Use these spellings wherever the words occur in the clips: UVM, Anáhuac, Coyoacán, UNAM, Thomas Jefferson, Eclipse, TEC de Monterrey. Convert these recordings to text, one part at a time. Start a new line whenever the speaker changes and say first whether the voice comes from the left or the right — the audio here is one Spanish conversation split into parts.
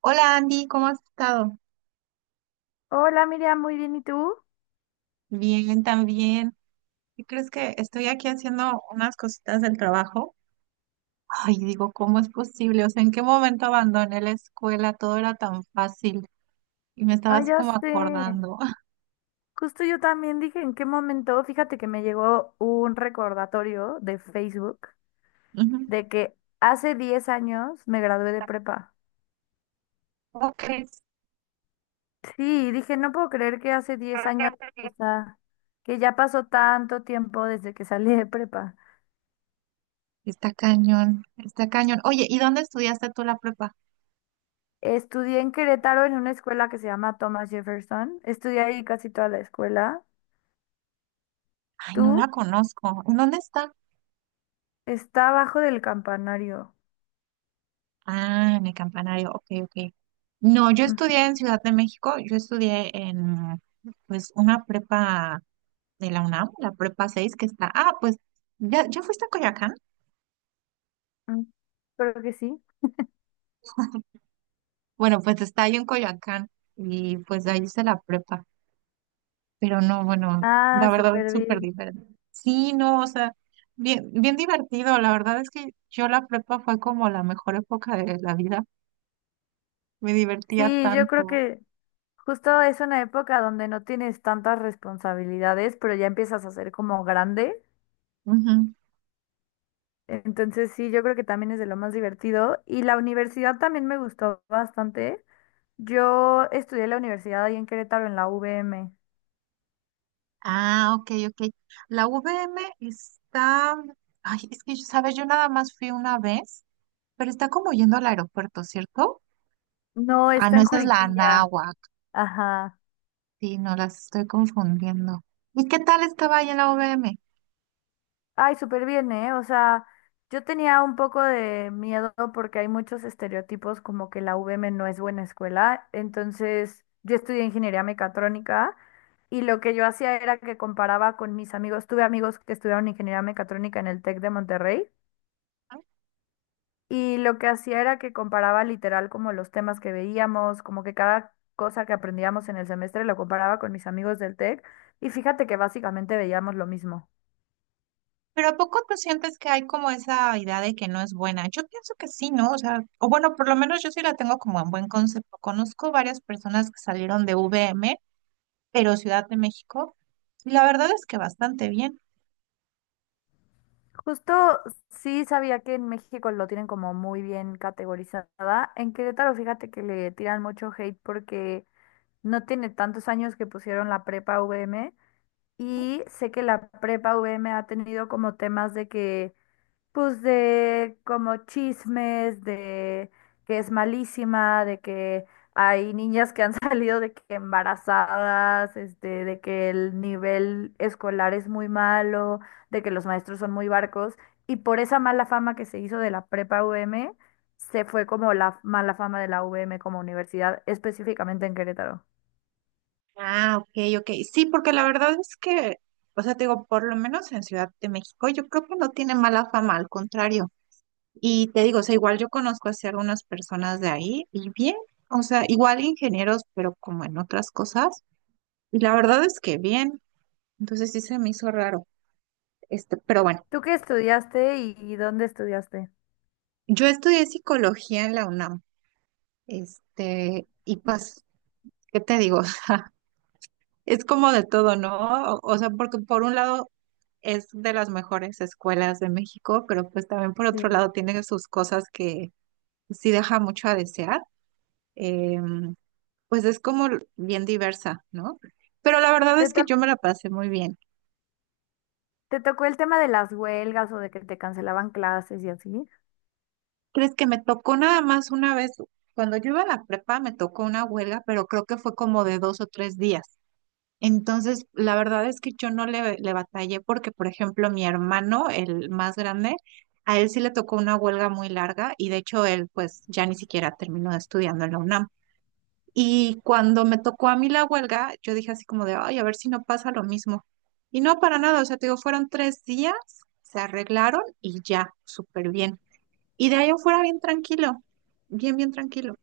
right: Hola Andy, ¿cómo has estado?
left: Hola Miriam, muy bien, ¿y tú?
right: Bien, también. ¿Y crees que estoy aquí haciendo unas cositas del trabajo? Ay, digo, ¿cómo es posible? O sea, ¿en qué momento abandoné la escuela? Todo era tan fácil y me estaba
left: Ay,
right: así
left: ya
right: como
left: sé.
right: acordando.
left: Justo yo también dije en qué momento, fíjate que me llegó un recordatorio de Facebook
right: Ujú.
left: de que hace 10 años me gradué de prepa.
right: ¿Cómo crees?
left: Sí, dije, no puedo creer que hace 10 años, o sea, que ya pasó tanto tiempo desde que salí de prepa.
right: Está cañón, está cañón. Oye, ¿y dónde estudiaste tú la prepa?
left: Estudié en Querétaro en una escuela que se llama Thomas Jefferson. Estudié ahí casi toda la escuela.
right: Ay, no la
left: ¿Tú?
right: conozco. ¿En dónde está?
left: Está abajo del campanario.
right: Ah, en el campanario. Ok, ok. No, yo estudié en Ciudad de México. Yo estudié en, pues, una prepa. De la UNAM, la Prepa 6 que está. Ah, pues, ¿Ya fuiste a Coyoacán?
left: Ujú. Creo que sí.
right: Bueno, pues está ahí en Coyoacán y pues ahí hice la prepa. Pero no, bueno,
left: Ah,
right: la verdad es
left: súper
right: súper
left: bien.
right: diferente. Sí, no, o sea, bien, bien divertido. La verdad es que yo la prepa fue como la mejor época de la vida. Me divertía
left: Sí, yo creo
right: tanto.
left: que justo es una época donde no tienes tantas responsabilidades, pero ya empiezas a ser como grande.
right: Ujú.
left: Entonces sí, yo creo que también es de lo más divertido. Y la universidad también me gustó bastante. Yo estudié en la universidad ahí en Querétaro, en la U V M.
right: Ah, ok, ok. La VM está. Ay, es que, ¿sabes? Yo nada más fui una vez, pero está como yendo al aeropuerto, ¿cierto?
left: No,
right: Ah,
left: está
right: no,
left: en
right: esa es la
left: Juriquilla.
right: Anáhuac.
left: Ajá.
right: Sí, no las estoy confundiendo. ¿Y qué tal estaba ahí en la U V M?
left: Ay, súper bien, ¿eh? O sea, yo tenía un poco de miedo porque hay muchos estereotipos como que la UVM no es buena escuela. Entonces, yo estudié ingeniería mecatrónica y lo que yo hacía era que comparaba con mis amigos. Tuve amigos que estudiaron ingeniería mecatrónica en el TEC de Monterrey y lo que hacía era que comparaba literal como los temas que veíamos, como que cada cosa que aprendíamos en el semestre lo comparaba con mis amigos del TEC y fíjate que básicamente veíamos lo mismo.
right: Pero ¿a poco tú sientes que hay como esa idea de que no es buena? Yo pienso que sí, ¿no? O sea, o bueno, por lo menos yo sí la tengo como en buen concepto. Conozco varias personas que salieron de U V M, pero Ciudad de México, y la verdad es que bastante bien.
left: Justo sí sabía que en México lo tienen como muy bien categorizada. En Querétaro, fíjate que le tiran mucho hate porque no tiene tantos años que pusieron la prepa VM y sé que la prepa VM ha tenido como temas de que, pues, de como chismes, de que es malísima, de que hay niñas que han salido de que embarazadas, de que el nivel escolar es muy malo, de que los maestros son muy barcos, y por esa mala fama que se hizo de la prepa U M se fue como la mala fama de la U M como universidad, específicamente en Querétaro.
right: Ah, ok, ok. Sí, porque la verdad es que, o sea, te digo, por lo menos en Ciudad de México, yo creo que no tiene mala fama, al contrario. Y te digo, o sea, igual yo conozco así algunas personas de ahí y bien, o sea, igual ingenieros, pero como en otras cosas. Y la verdad es que bien, entonces sí se me hizo raro. Este, pero bueno,
left: ¿Tú qué estudiaste y dónde estudiaste?
right: yo estudié psicología en la UNAM, este, y pues, ¿qué te digo? O sea, es como de todo, ¿no? O sea, porque por un lado es de las mejores escuelas de México, pero pues también por
left: Sí.
right: otro lado tiene sus cosas que sí deja mucho a desear. Em, pues es como bien diversa, ¿no? Pero la verdad
left: ¿Te,
right: es
left: to-
right: que yo me la pasé muy bien.
left: Te tocó el tema de las huelgas o de que te cancelaban clases y así?
right: ¿Crees que me tocó nada más una vez? Cuando yo iba a la prepa me tocó una huelga, pero creo que fue como de 2 o 3 días. Entonces, la verdad es que yo no le batallé porque, por ejemplo, mi hermano, el más grande, a él sí le tocó una huelga muy larga y de hecho él pues ya ni siquiera terminó estudiando en la UNAM. Y cuando me tocó a mí la huelga, yo dije así como de, ay, a ver si no pasa lo mismo. Y no para nada, o sea, te digo, fueron 3 días, se arreglaron y ya, súper bien. Y de ahí afuera bien tranquilo, bien, bien tranquilo.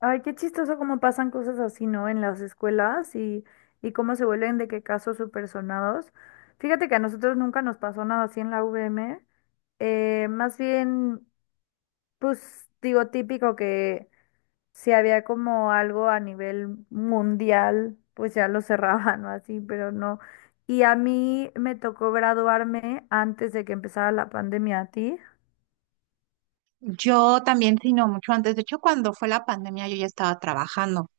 left: Ay, qué chistoso cómo pasan cosas así, ¿no? En las escuelas y cómo se vuelven de qué casos supersonados. Fíjate que a nosotros nunca nos pasó nada así en la UVM. Más bien, pues digo, típico que si había como algo a nivel mundial, pues ya lo cerraban o así, pero no. Y a mí me tocó graduarme antes de que empezara la pandemia, ¿a ti?
right: Yo también, sí, no, mucho antes. De hecho, cuando fue la pandemia, yo ya estaba trabajando.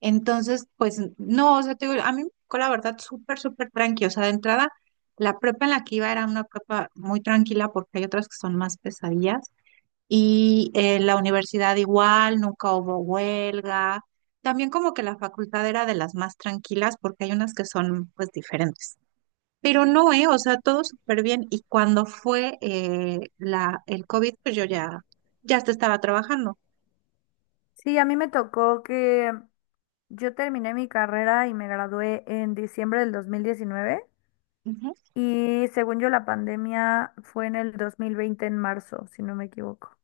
right: Entonces, pues, no, o sea, te digo, a mí me tocó la verdad súper, súper tranqui. O sea, de entrada, la prepa en la que iba era una prepa muy tranquila porque hay otras que son más pesadillas. Y en la universidad igual, nunca hubo huelga. También como que la facultad era de las más tranquilas porque hay unas que son pues diferentes. Pero no, ¿eh? O sea, todo súper bien. Y cuando fue el COVID, pues yo ya, hasta estaba trabajando.
left: Sí, a mí me tocó que yo terminé mi carrera y me gradué en diciembre del 2019
right: Ujú.
left: y según yo la pandemia fue en el 2020 en marzo, si no me equivoco.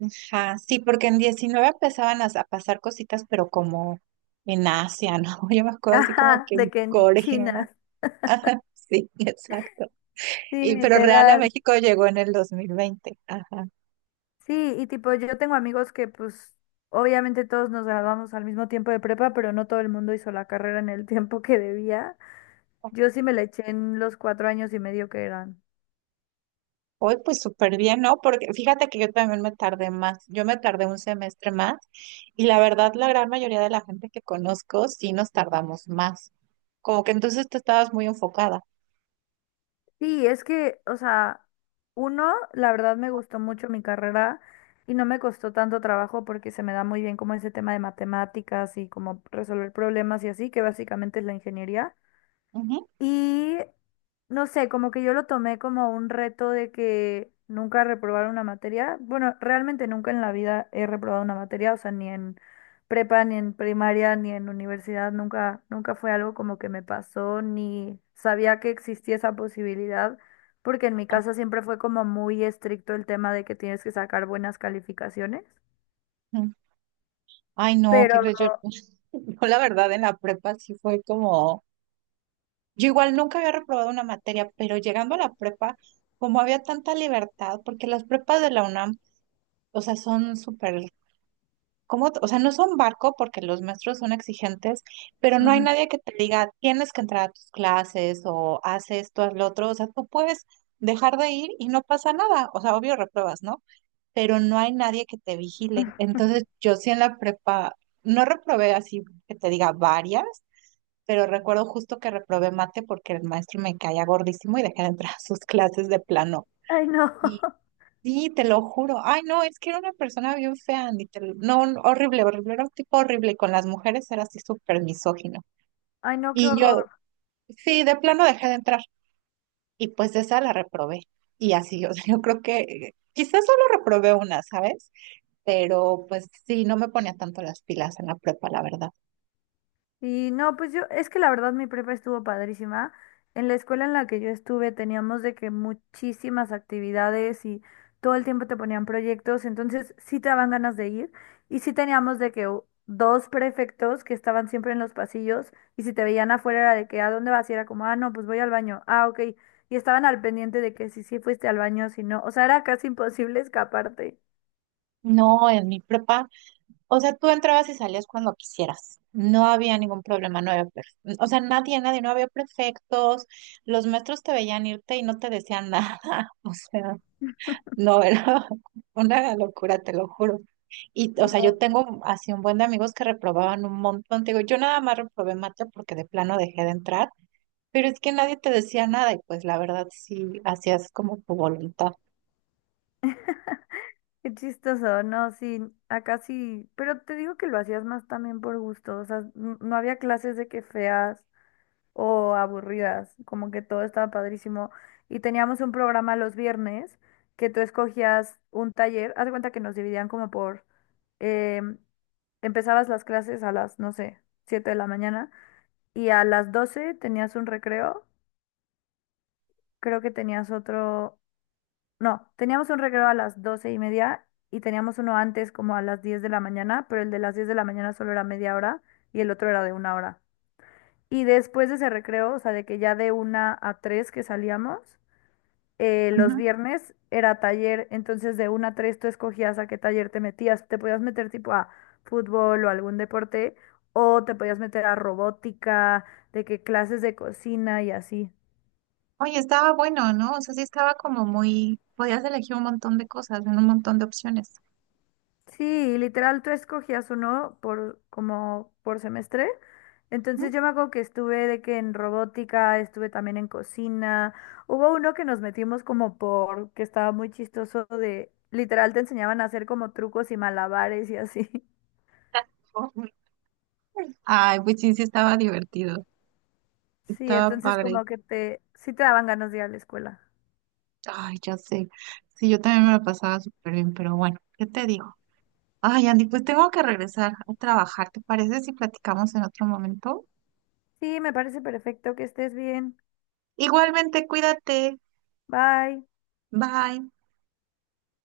right: Ajá, sí, porque en 19 empezaban a pasar cositas, pero como en Asia, ¿no? Yo me acuerdo así como
left: Ajá,
right: que
left: de
right: en
left: que en
right: Corea.
left: China.
right: Sí, exacto.
left: Sí,
right: Y, pero real a
left: literal.
right: México llegó en el 2020. Ajá.
left: Sí, y tipo, yo tengo amigos que pues obviamente todos nos graduamos al mismo tiempo de prepa, pero no todo el mundo hizo la carrera en el tiempo que debía. Yo sí me la eché en los 4 años y medio que eran.
right: Hoy pues súper bien, ¿no? Porque fíjate que yo también me tardé más, yo me tardé un semestre más y la verdad la gran mayoría de la gente que conozco sí nos tardamos más. Como que entonces tú estabas muy enfocada.
left: Sí, es que, o sea, uno, la verdad me gustó mucho mi carrera y no me costó tanto trabajo porque se me da muy bien como ese tema de matemáticas y como resolver problemas y así, que básicamente es la ingeniería.
right: Ujú.
left: Y no sé, como que yo lo tomé como un reto de que nunca reprobar una materia. Bueno, realmente nunca en la vida he reprobado una materia, o sea, ni en prepa, ni en primaria, ni en universidad, nunca, nunca fue algo como que me pasó, ni sabía que existía esa posibilidad, porque en mi casa siempre fue como muy estricto el tema de que tienes que sacar buenas calificaciones.
right: Ujú. Ay, no, ¿qué
left: Pero,
right: crees? Yo, yo la verdad en la prepa sí fue como, yo igual nunca había reprobado una materia, pero llegando a la prepa, como había tanta libertad, porque las prepas de la UNAM, o sea, son súper como, o sea, no son barco porque los maestros son exigentes, pero no hay
left: ujú.
right: nadie que te diga, tienes que entrar a tus clases o haz esto, haz lo otro, o sea, tú puedes dejar de ir y no pasa nada, o sea, obvio repruebas, ¿no? Pero no hay nadie que te vigile. Entonces, yo sí en la prepa, no reprobé así que te diga varias, pero recuerdo justo que reprobé mate porque el maestro me caía gordísimo y dejé de entrar a sus clases de plano.
left: Ay, no.
right: Sí, te lo juro. Ay, no, es que era una persona bien fea, ni te lo- no, no, horrible, horrible, era un tipo horrible. Y con las mujeres era así súper misógino.
left: Ay, no, qué
right: Y yo,
left: horror.
right: sí, de plano dejé de entrar. Y pues de esa la reprobé. Y así, o sea, yo creo que quizás solo reprobé una, ¿sabes? Pero pues sí, no me ponía tanto las pilas en la prepa, la verdad.
left: Y no, pues yo, es que la verdad mi prepa estuvo padrísima. En la escuela en la que yo estuve teníamos de que muchísimas actividades y todo el tiempo te ponían proyectos, entonces sí te daban ganas de ir. Y sí teníamos de que dos prefectos que estaban siempre en los pasillos y si te veían afuera era de que ¿a dónde vas? Y era como, ah, no, pues voy al baño. Ah, ok. Y estaban al pendiente de que si sí fuiste al baño, si no. O sea, era casi imposible escaparte.
right: No, en mi prepa. O sea, tú entrabas y salías cuando quisieras. No había ningún problema, no había, o sea, nadie, nadie, no había prefectos. Los maestros te veían irte y no te decían nada. O sea, no era una locura, te lo juro. Y, o sea,
left: No.
right: yo tengo así un buen de amigos que reprobaban un montón. Te digo, yo nada más reprobé mate porque de plano dejé de entrar, pero es que nadie te decía nada y pues la verdad sí hacías como tu voluntad.
left: Qué chistoso, no, sí, acá sí, pero te digo que lo hacías más también por gusto, o sea, no había clases de que feas o aburridas, como que todo estaba padrísimo. Y teníamos un programa los viernes que tú escogías un taller, haz de cuenta que nos dividían como em, empezabas las clases a las, no sé, 7 de la mañana y a las 12 tenías un recreo, creo que tenías otro. No, teníamos un recreo a las 12 y media y teníamos uno antes como a las 10 de la mañana, pero el de las 10 de la mañana solo era media hora y el otro era de una hora. Y después de ese recreo, o sea, de que ya de una a tres que salíamos, los viernes era taller, entonces de una a tres tú escogías a qué taller te metías. Te podías meter tipo a fútbol o algún deporte, o te podías meter a robótica, de que clases de cocina y así.
right: Oye, estaba bueno, ¿no? O sea, sí estaba como muy, podías elegir un montón de cosas, en un montón de opciones.
left: Sí, literal, tú escogías uno por como por semestre.
right: ¿Mm?
left: Entonces yo me acuerdo que estuve de que en robótica, estuve también en cocina. Hubo uno que nos metimos como por, que estaba muy chistoso de, literal te enseñaban a hacer como trucos y malabares y así.
right: Ujú. Ay, pues sí, sí estaba divertido,
left: Sí,
right: estaba
left: entonces
right: padre.
left: como que te, sí te daban ganas de ir a la escuela.
right: Ay, ya sé. Sí, yo también me lo pasaba súper bien, pero bueno, ¿qué te digo? Ay, Andy, pues tengo que regresar a trabajar. ¿Te parece si platicamos en otro momento?
left: Sí, me parece perfecto que estés bien.
right: Igualmente, cuídate.
left: Bye.
right: Bye.